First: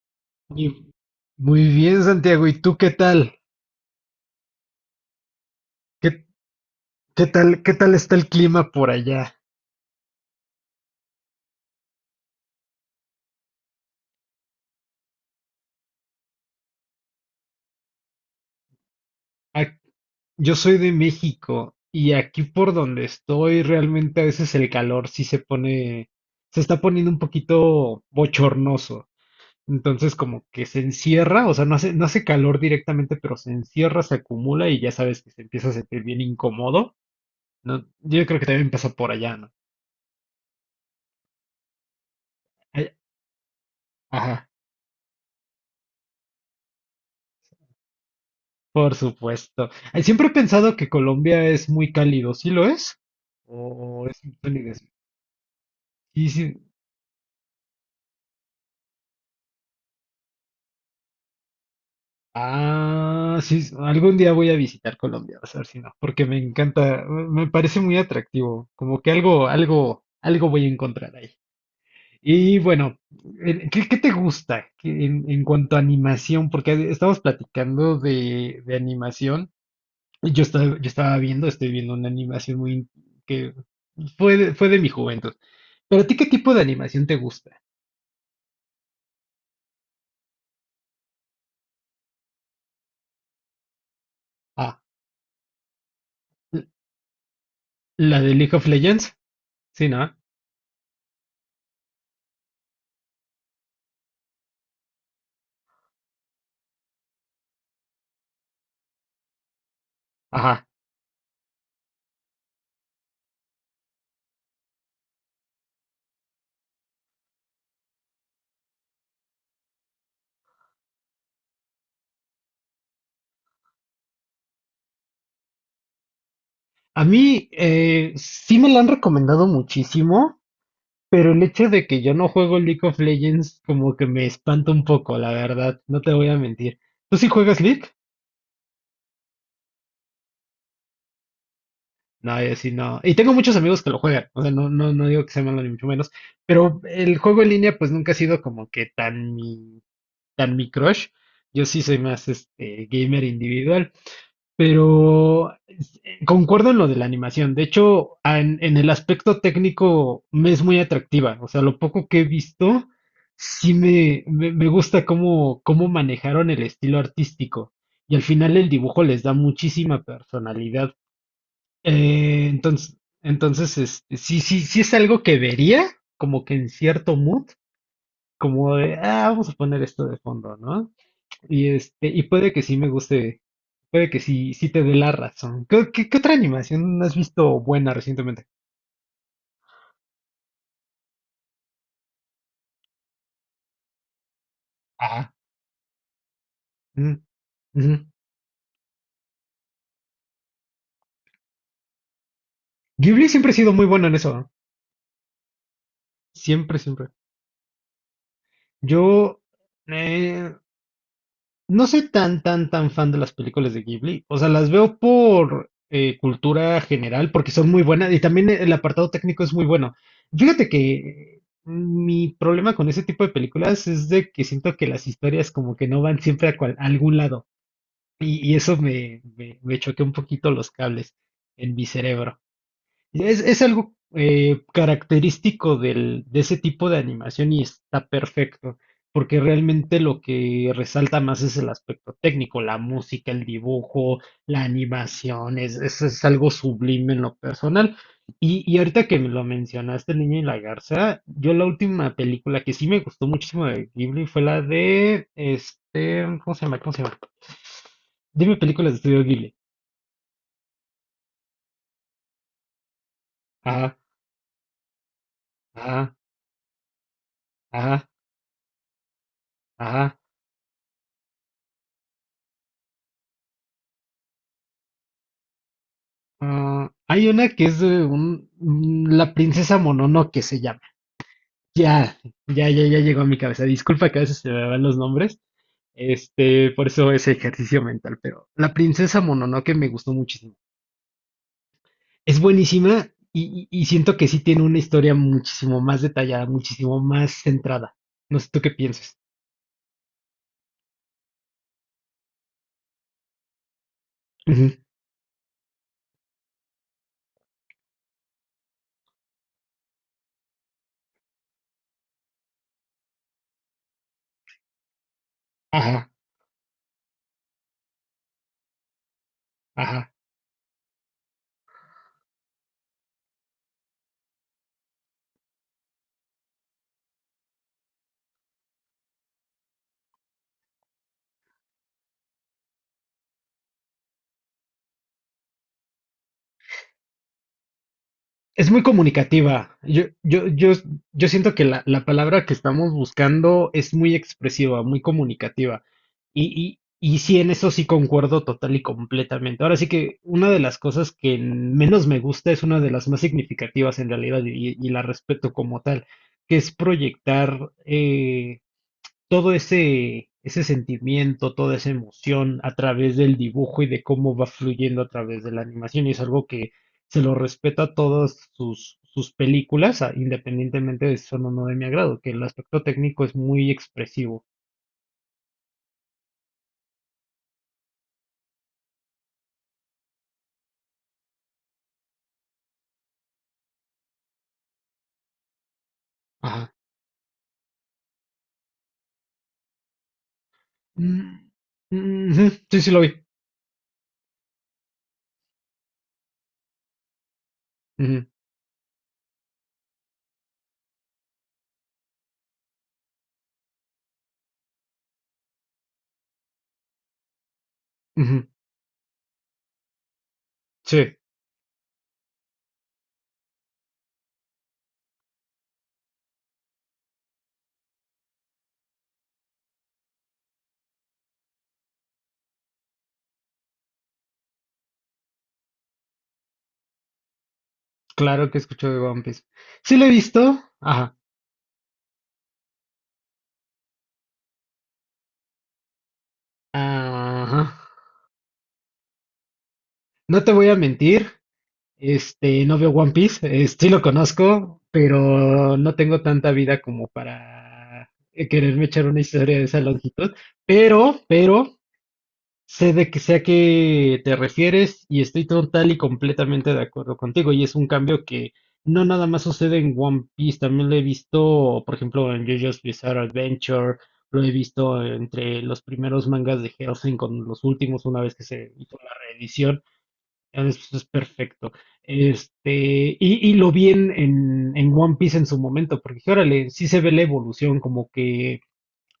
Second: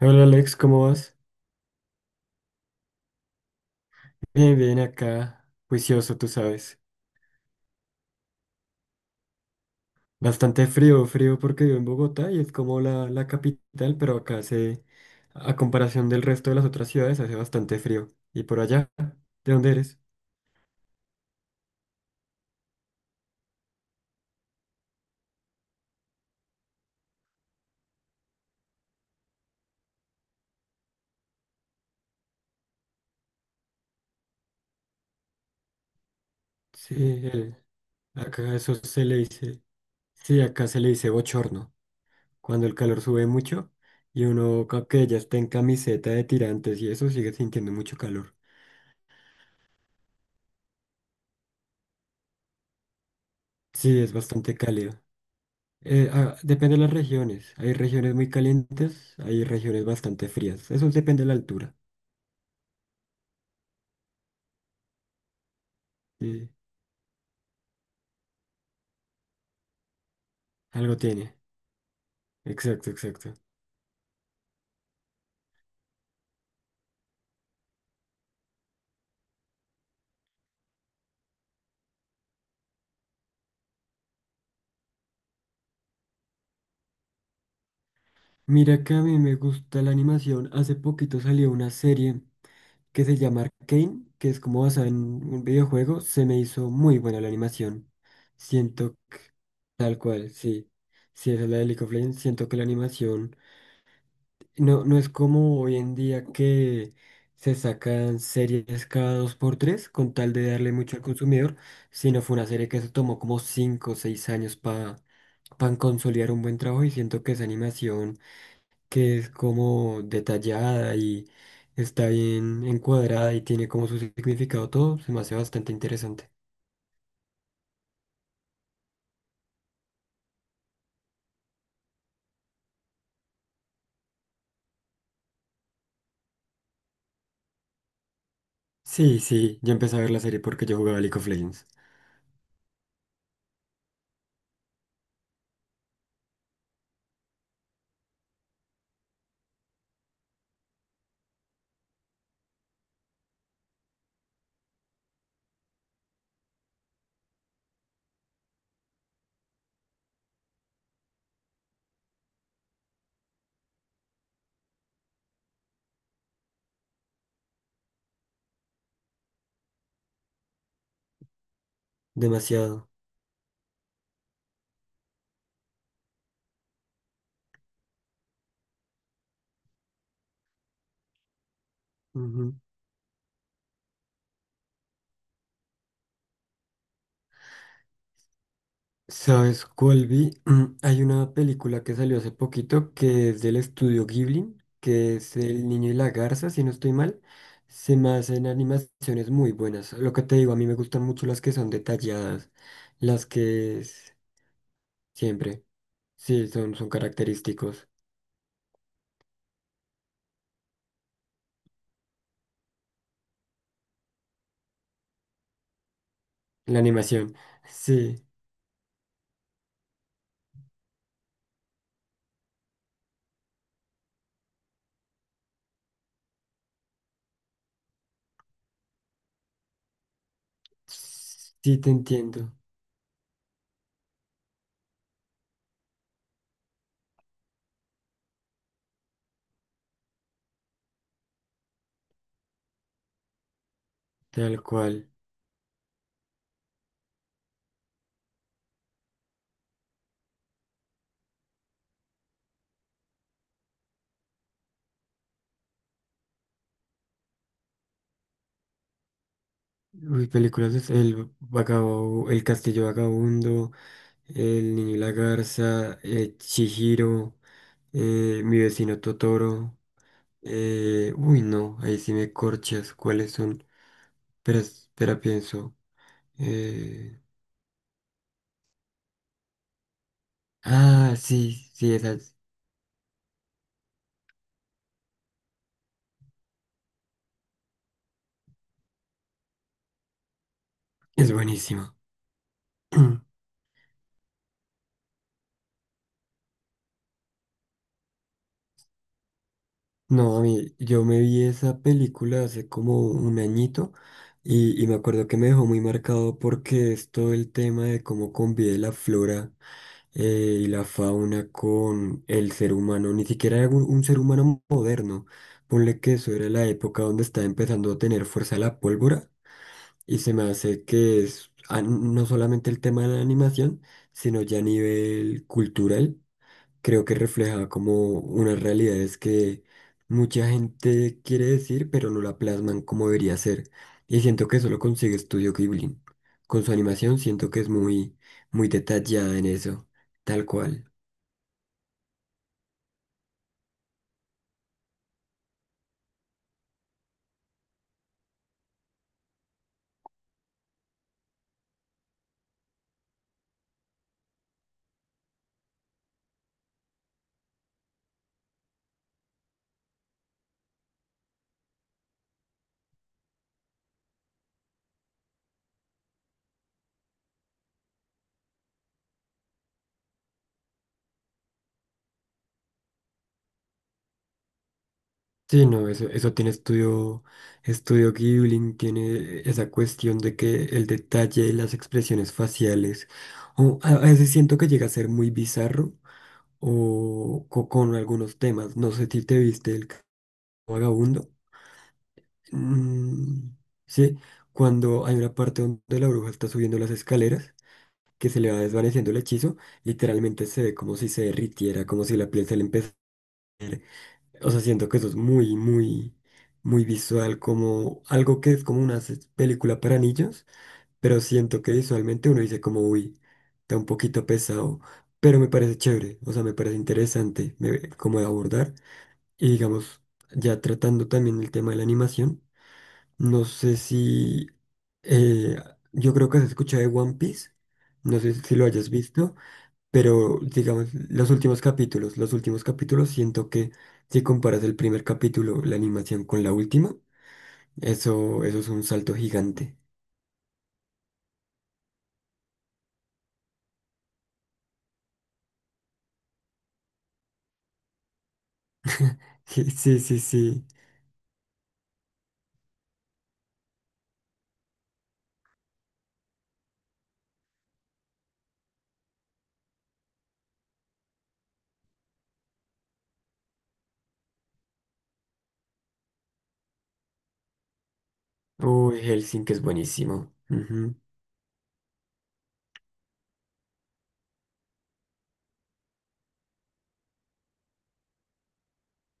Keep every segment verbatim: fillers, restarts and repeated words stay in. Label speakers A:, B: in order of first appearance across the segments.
A: Hola Alex,
B: Y
A: ¿cómo vas?
B: muy bien, Santiago. ¿Y tú qué tal?
A: Bien, bien acá, juicioso,
B: ¿Qué,
A: tú sabes.
B: qué tal, qué tal está el clima por allá?
A: Bastante frío, frío porque vivo en Bogotá y es como la, la capital, pero acá hace, a comparación del resto de las otras ciudades, hace bastante frío. ¿Y por allá? ¿De dónde
B: Ac-
A: eres?
B: Yo soy de México y aquí por donde estoy realmente a veces el calor sí se pone, se está poniendo un poquito bochornoso. Entonces como que se encierra, o sea, no hace, no hace calor directamente, pero se encierra, se acumula y ya sabes que se empieza a sentir bien incómodo,
A: Sí, eh,
B: ¿no? Yo creo que
A: acá
B: también
A: eso
B: pasa
A: se
B: por
A: le
B: allá, ¿no?
A: dice, sí, acá se le dice bochorno, cuando el
B: Ay,
A: calor sube mucho y
B: ajá.
A: uno, ca- que ya está en camiseta de tirantes y eso, sigue sintiendo mucho calor.
B: Por supuesto. Ay, siempre he pensado que Colombia es muy cálido, ¿sí lo es?
A: Sí,
B: ¿O
A: es
B: es un
A: bastante
B: calidez?
A: cálido. Eh,
B: Y
A: ah,
B: sí,
A: depende de las regiones. Hay regiones muy calientes, hay regiones bastante frías. Eso depende de la altura.
B: ah, sí, s- algún día voy a visitar Colombia, vas a ver si no, porque me
A: Sí,
B: encanta, me me parece muy atractivo, como que algo, algo, algo voy a
A: algo
B: encontrar ahí.
A: tiene.
B: Y
A: Exacto,
B: bueno,
A: exacto.
B: eh, ¿qué, qué te gusta que en, en cuanto a animación? Porque estamos platicando de, de animación. Yo estaba, yo estaba viendo, estoy viendo una animación muy in- que fue de, fue de mi juventud. ¿Pero a ti qué tipo de animación te gusta?
A: Mira que a mí me gusta la animación. Hace poquito salió una serie que se llama Arcane, que es como
B: Ah,
A: basada en un videojuego. Se me
B: l-
A: hizo muy buena la animación.
B: la de League of
A: Siento
B: Legends.
A: que,
B: Sí,
A: tal
B: ¿no?
A: cual, sí. Si es la de League of Legends, siento que la animación. No, no es como hoy en día que se sacan series cada dos por tres con tal de
B: Ajá.
A: darle mucho al consumidor, sino fue una serie que se tomó como cinco o seis años para consolidar un buen trabajo y siento que esa animación que es como detallada y está bien encuadrada y tiene como su significado todo, se me hace bastante interesante.
B: A mí eh, sí me la han recomendado muchísimo, pero el hecho de que yo no juego League of Legends como que me espanta un poco, la verdad. No te voy a mentir. ¿Tú sí juegas League?
A: Sí, sí, yo empecé a ver la serie porque yo jugaba League of Legends.
B: No, yo sí no. Y tengo muchos amigos que lo juegan. O sea, no, no, no digo que sea malo ni mucho menos. Pero el juego en línea pues nunca ha sido como que tan mi, tan mi crush. Yo sí soy más este gamer individual. Pero eh, concuerdo en lo de la animación. De hecho, a- en, en el aspecto técnico me es muy atractiva. O sea, lo poco que he visto, sí me, me, me gusta cómo, cómo manejaron el estilo artístico. Y al final el dibujo les da muchísima personalidad. Eh,
A: Demasiado.
B: entonces, entonces este, sí, sí, sí es algo que vería, como que en cierto mood, como de, ah, vamos a poner esto de fondo, ¿no? Y este, y puede que sí me guste, puede que sí, sí te dé la razón. ¿Qué, qué- qué otra animación has visto buena recientemente?
A: ¿Sabes cuál vi? Hay una película que salió hace poquito que es del estudio Ghibli, que
B: Ah,
A: es El Niño y la Garza, si no estoy
B: mm,
A: mal.
B: ujú.
A: Se me hacen animaciones muy buenas. Lo que te digo, a mí me gustan mucho las que son detalladas, las
B: Ghibli siempre ha sido
A: que
B: muy bueno en
A: es-
B: eso, ¿no?
A: siempre, sí, son,
B: Siempre,
A: son
B: siempre.
A: característicos.
B: Yo eh, no soy tan, tan, tan fan de las películas de Ghibli. O sea, las veo por eh,
A: La
B: cultura general,
A: animación,
B: porque son muy buenas y
A: sí,
B: también el apartado técnico es muy bueno. Fíjate que mi problema con ese tipo de películas es de que siento que las historias como que no van siempre a cual- a algún lado. Y, y eso me, me, me choqueó un poquito los cables en
A: sí
B: mi
A: te
B: cerebro.
A: entiendo,
B: Es, es algo eh, característico del, de ese tipo de animación y está perfecto, porque realmente lo que resalta más es el aspecto técnico, la música, el dibujo,
A: tal
B: la
A: cual.
B: animación, es, es, es algo sublime en lo personal. Y, y ahorita que me lo mencionaste, El niño y la garza, yo la última película que sí me gustó muchísimo de Ghibli fue la de, este, ¿cómo se llama? ¿Cómo se llama? Dime películas de estudio Ghibli.
A: Uy, películas es El Vagabundo, El Castillo Vagabundo.
B: Ajá,
A: El niño y la garza,
B: ajá,
A: eh, Chihiro,
B: ajá,
A: eh, mi vecino Totoro.
B: ajá.
A: Eh, uy, no, ahí sí me corchas. ¿Cuáles son? Espera, espera, pienso.
B: Ah,
A: eh,
B: hay una que es de un, mm, la princesa Mononoke se llama.
A: ah, sí, sí, esa
B: Ya,
A: es,
B: ya, ya, ya llegó a mi cabeza. Disculpa que a veces se me van los nombres. Este, por eso ese ejercicio mental, pero la princesa Mononoke me gustó muchísimo.
A: es buenísima.
B: Es buenísima y, y- y siento que sí tiene una historia muchísimo más detallada, muchísimo más centrada. No sé tú qué piensas.
A: No, a mí, yo me vi esa película hace como un añito
B: Ujú,
A: y, y me acuerdo que me dejó muy marcado porque es todo el tema de cómo convive la flora. Eh, y la fauna con el ser humano, ni siquiera era un, un ser humano moderno. Ponle
B: ajá,
A: que eso era la época donde estaba empezando a tener fuerza la pólvora
B: ajá.
A: y se me hace que es ah, no solamente el tema de la animación, sino ya a nivel cultural, creo que refleja como unas realidades que mucha gente quiere decir, pero no la plasman como debería ser. Y siento que eso lo consigue Studio Ghibli. Con su animación siento que es muy, muy
B: Es muy
A: detallada en
B: comunicativa.
A: eso,
B: Yo,
A: tal
B: yo, yo,
A: cual.
B: yo siento que la, la palabra que estamos buscando es muy expresiva, muy comunicativa. Y, y, y sí, en eso sí concuerdo total y completamente. Ahora sí que una de las cosas que menos me gusta es una de las más significativas en realidad y, y la respeto como tal, que es proyectar eh, todo ese, ese sentimiento, toda esa emoción a través del dibujo y de cómo va fluyendo a través de la animación. Y es algo que se lo respeta a todas sus, sus películas, a- independientemente de si son o no de mi agrado, que el aspecto técnico es muy expresivo.
A: Sí, no, eso, eso tiene estudio, estudio Ghibli, tiene esa cuestión de que el detalle y las expresiones faciales, o a a veces siento que llega a ser muy bizarro
B: Ajá.
A: o co- con algunos temas. No sé si te viste el Ca- vagabundo.
B: Mm, ujú, sí, sí lo vi.
A: Mm, sí, cuando hay una parte donde la bruja está subiendo las escaleras,
B: Ujú,
A: que se le va desvaneciendo el hechizo, literalmente se ve como si se derritiera, como si la piel se le empezara. O sea, siento que eso es muy, muy, muy visual, como algo
B: ujú,
A: que es como una se- película para niños,
B: sí,
A: pero siento que visualmente uno dice como, uy, está un poquito pesado, pero me parece chévere, o sea, me parece interesante me- como de abordar. Y digamos, ya tratando también el tema de la animación, no sé si, eh, yo creo que has escuchado de One Piece, no sé
B: claro
A: si
B: que
A: lo
B: escucho
A: hayas
B: de One
A: visto.
B: Piece. Sí lo he
A: Pero,
B: visto.
A: digamos,
B: Ajá.
A: los últimos capítulos, los últimos capítulos, siento que si comparas el primer capítulo, la animación con la última,
B: Ajá.
A: eso, eso es un salto gigante.
B: No te voy a mentir. Este, no veo One Piece, eh, sí lo conozco, pero no tengo tanta vida como para eh, quererme echar una historia de
A: Sí,
B: esa
A: sí, sí,
B: longitud.
A: sí.
B: Pero, pero, sé de que sé a qué te refieres y estoy total y completamente de acuerdo contigo. Y es un cambio que no nada más sucede en One Piece, también lo he visto, por ejemplo, en JoJo's Bizarre Adventure, lo he visto entre los primeros mangas de Hellsing con los últimos, una vez que se hizo
A: Uy,
B: la
A: Helsinki es
B: reedición.
A: buenísimo. Ujú,
B: Eso es perfecto. Este, y, y lo vi en, en, en One Piece en su momento, porque dije, órale, sí se ve la evolución, como que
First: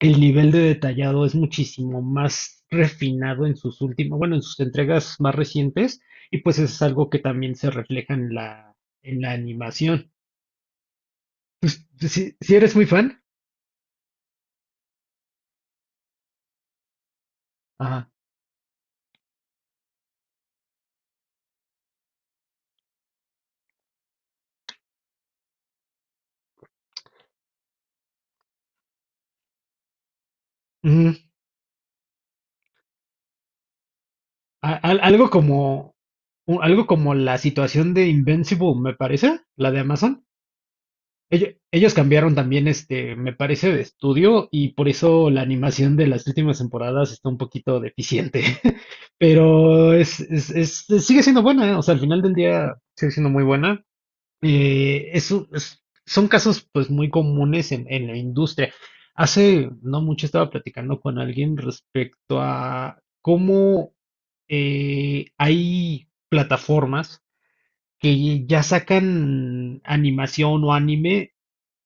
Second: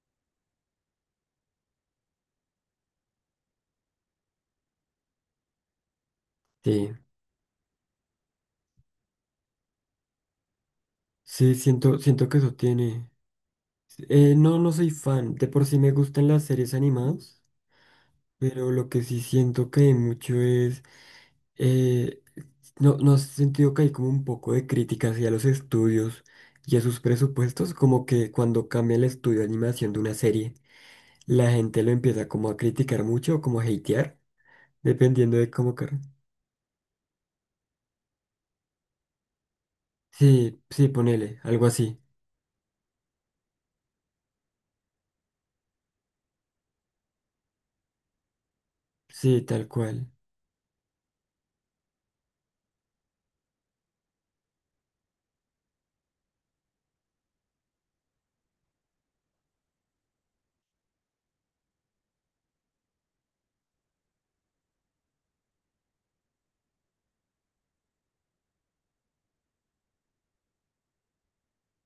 B: el nivel de detallado es muchísimo más refinado en sus últimas, bueno, en sus entregas más recientes, y pues es
A: sí,
B: algo que también se refleja en la, en la animación.
A: sí,
B: Pues,
A: siento,
B: pues
A: siento
B: si,
A: que eso
B: si eres muy
A: tiene.
B: fan,
A: Eh, no, no soy fan. De por sí me gustan las series animadas,
B: ajá.
A: pero lo que sí siento que hay mucho es eh, no, no has sentido que hay como un poco de crítica hacia los estudios y a sus presupuestos, como que cuando cambia el estudio de animación de una serie,
B: Ujú.
A: la gente lo empieza como a criticar mucho o como a hatear,
B: A- al- algo
A: dependiendo de cómo car-
B: como, u- algo como la situación de Invincible, me parece, la de Amazon.
A: Sí, sí, ponele,
B: Ello-
A: algo
B: Ellos
A: así.
B: cambiaron también, este, me parece, de estudio y por eso la animación de las últimas temporadas está un poquito deficiente.
A: Sí, tal
B: Pero
A: cual.
B: es, es- es- es- sigue siendo buena, ¿eh? O sea, al final del día sigue siendo muy buena. Eh, es un- es- son casos pues muy comunes en, en la industria. Hace no mucho estaba platicando con alguien respecto a cómo eh, hay plataformas que ya sacan animación o anime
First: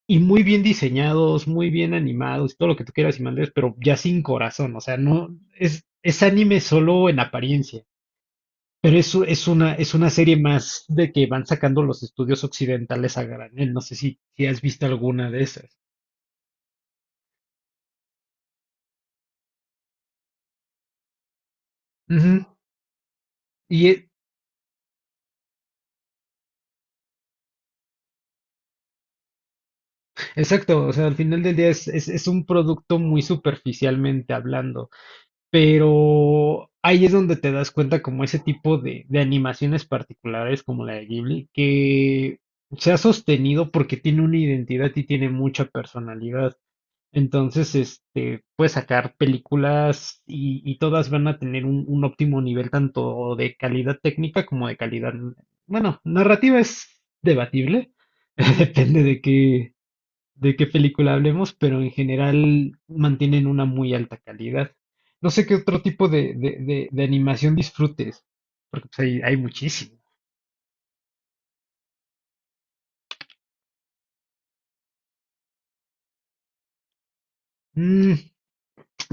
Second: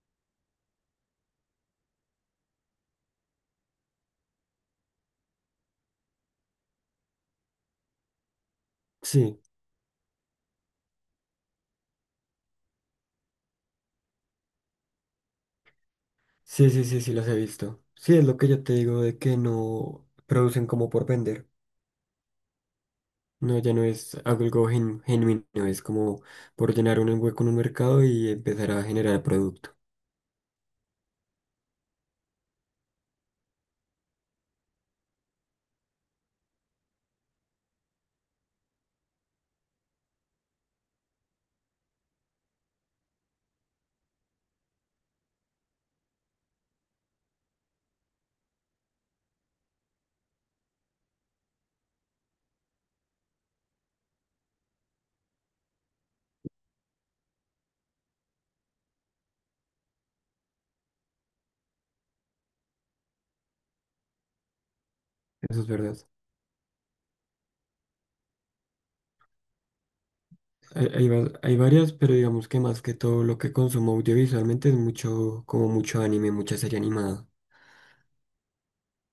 B: y muy bien diseñados, muy bien animados, todo lo que tú quieras y mandes, pero ya sin corazón, o sea, no es, es anime solo en apariencia, pero es, u-
A: Sí,
B: es una, es una serie más de que van sacando los estudios occidentales a granel, no sé si, si has visto alguna de esas.
A: sí, sí, sí, sí, los he visto. Sí, es lo que yo te digo de que no producen como por vender.
B: Ujú.
A: No, ya no
B: Y e-
A: es algo gen- genuino, es como por llenar un hueco en un mercado y empezar a generar producto.
B: exacto, o sea, al final del día es, es, es un producto muy superficialmente hablando. Pero ahí es donde te das cuenta como ese tipo de, de animaciones particulares como la de Ghibli, que se ha sostenido porque tiene una identidad y tiene mucha personalidad. Entonces, este, puedes sacar películas y, y todas van a tener un, un óptimo nivel tanto de calidad técnica como de calidad, bueno, narrativa es debatible, depende de qué, de qué, película hablemos, pero en general mantienen una muy alta calidad. No sé qué
A: Eso es
B: otro
A: verdad.
B: tipo de, de, de- de animación disfrutes, porque pues, hay, hay muchísimo.
A: Hay, hay, va- hay varias, pero digamos que más que todo lo que consumo audiovisualmente es mucho, como mucho anime, mucha serie animada.
B: Mm,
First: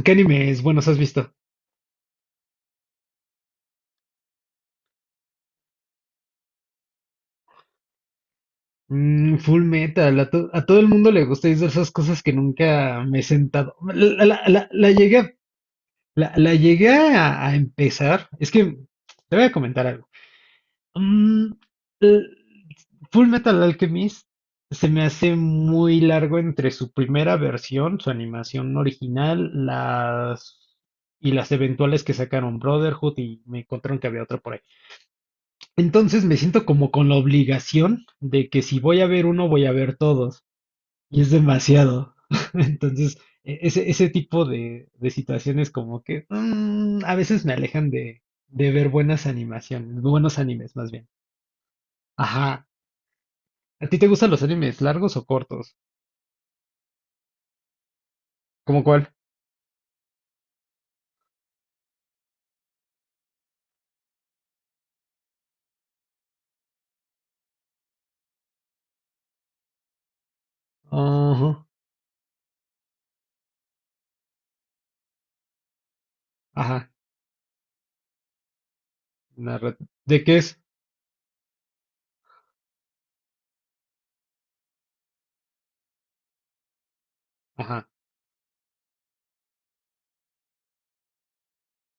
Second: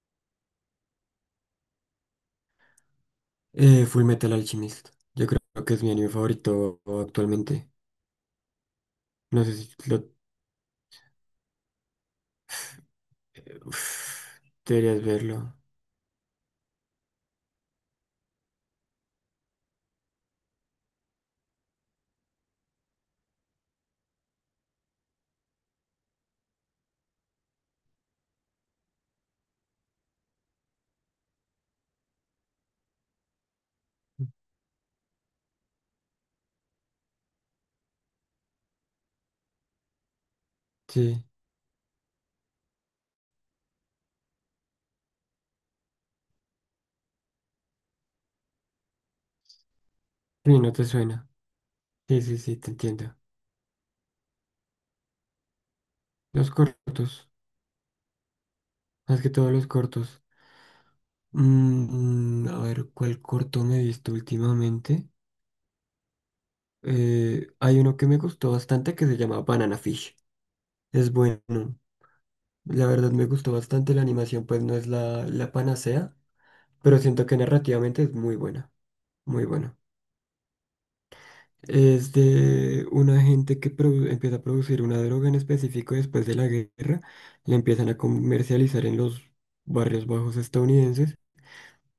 B: ¿Qué animes buenos has visto?
A: Eh, Full Metal Alchemist. Yo creo que es mi anime favorito actualmente.
B: Mm,
A: No sé
B: Full
A: si lo...
B: Metal, a, to- a todo el mundo le gusta y es de esas cosas que nunca me he sentado. La,
A: Uf,
B: la- la- la
A: deberías
B: llegué, a-
A: verlo.
B: la, la llegué a, a empezar, es que te voy a comentar algo. Mm, l- Full Metal Alchemist se me hace muy largo entre su primera versión, su animación original, las y las eventuales que sacaron Brotherhood y me encontraron que había otra por ahí. Entonces me siento como con la obligación de que si voy a ver uno, voy a ver todos. Y
A: Sí,
B: es demasiado. Entonces, e- ese, ese tipo de, de situaciones como que mm, a veces me alejan de, de ver buenas animaciones, buenos
A: sí, no
B: animes
A: te
B: más bien.
A: suena. Sí, sí, sí,
B: Ajá.
A: te entiendo.
B: ¿A ti te gustan los animes largos o cortos?
A: Los cortos,
B: ¿Cómo cuál?
A: más que todo los cortos. Mm, mm, a ver, ¿cuál corto me he visto últimamente? Eh, hay uno que me gustó bastante que se llama Banana Fish. Es bueno.
B: Ajá,
A: La verdad me gustó bastante la animación, pues no es la, la panacea,
B: ajá.
A: pero siento que narrativamente es muy buena, muy
B: narra-
A: buena.
B: ¿De qué es?
A: Es de una gente que produ- empieza a producir una droga en específico después de la guerra, la
B: Ajá,
A: empiezan a comercializar en los barrios bajos estadounidenses,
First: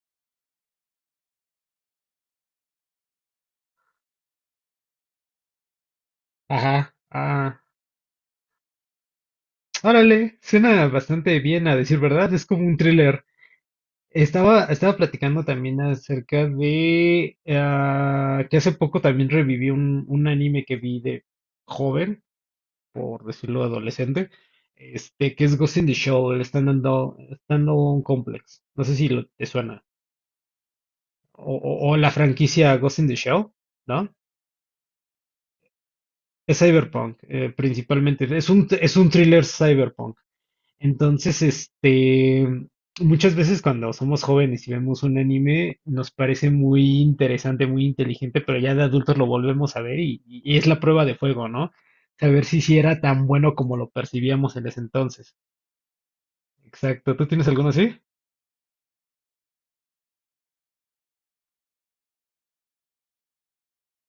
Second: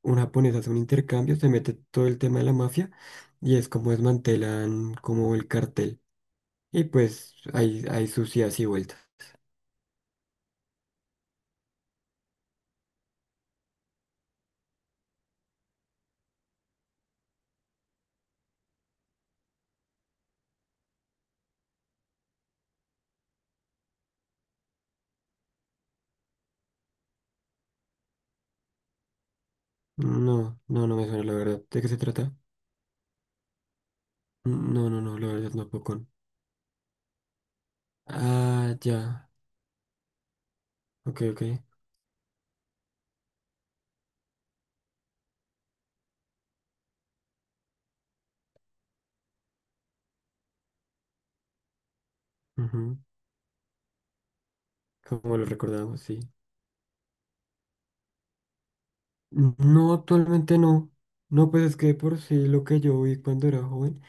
A: un japonés hace un intercambio, se mete todo el tema de la mafia y es como desmantelan como el cartel. Y
B: ajá,
A: pues
B: ah.
A: hay, hay sucias y vueltas.
B: Órale, suena bastante bien a decir verdad, es como un thriller. Estaba, estaba platicando también acerca de ah, que hace poco también reviví un, un anime que vi de joven, por decirlo adolescente, este, que es Ghost in the Shell, el Stand-Alone Stand-Alone Complex. No sé si lo- te suena.
A: No, no, no me suena la
B: O,
A: verdad.
B: o
A: ¿De qué
B: o
A: se
B: la
A: trata?
B: franquicia Ghost in the Shell. ¿No?
A: No, no, no, la verdad no, poco.
B: Es cyberpunk, eh, principalmente. Es un,
A: Ah,
B: es un
A: ya.
B: thriller cyberpunk.
A: Ok,
B: Entonces,
A: ok.
B: este, muchas veces cuando somos jóvenes y vemos un anime, nos parece muy interesante, muy inteligente, pero ya de adultos lo volvemos a ver y, y es la prueba de fuego, ¿no? Saber si sí
A: Ujú.
B: era tan bueno como lo percibíamos en ese entonces.
A: Como lo recordamos, sí.
B: Exacto. ¿Tú tienes alguno así?
A: No, actualmente no. No, pues es que por sí lo que yo vi cuando era joven.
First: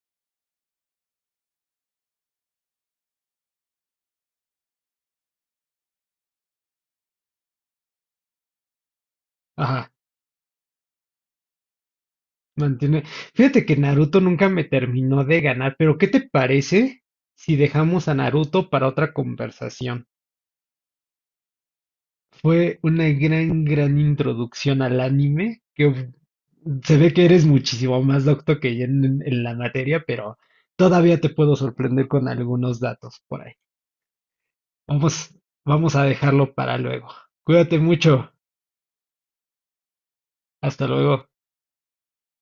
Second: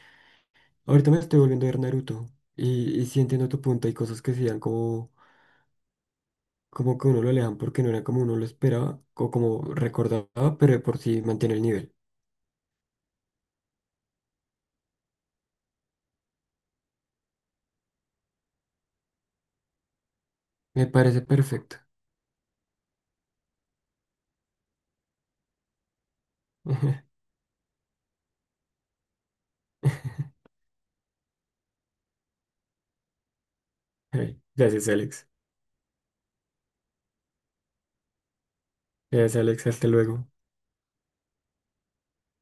A: Ahorita me estoy volviendo a ver Naruto. Y, y sí entiendo tu punto. Hay cosas que sí dan como, como que uno lo alejan porque no era como uno lo esperaba o como
B: Ajá,
A: recordaba, pero de por sí mantiene el nivel.
B: mantiene. Fíjate que Naruto nunca me terminó de ganar, pero ¿qué te parece si dejamos a Naruto para otra conversación?
A: Me parece perfecto.
B: Fue una gran, gran introducción al anime, que uf, se ve que eres muchísimo más docto que yo en, en la materia, pero todavía te puedo sorprender con algunos datos por ahí.
A: Ay, gracias, Alex.
B: Vamos, vamos a dejarlo para luego. Cuídate mucho.
A: Gracias, Alex. Hasta luego.
B: Hasta luego.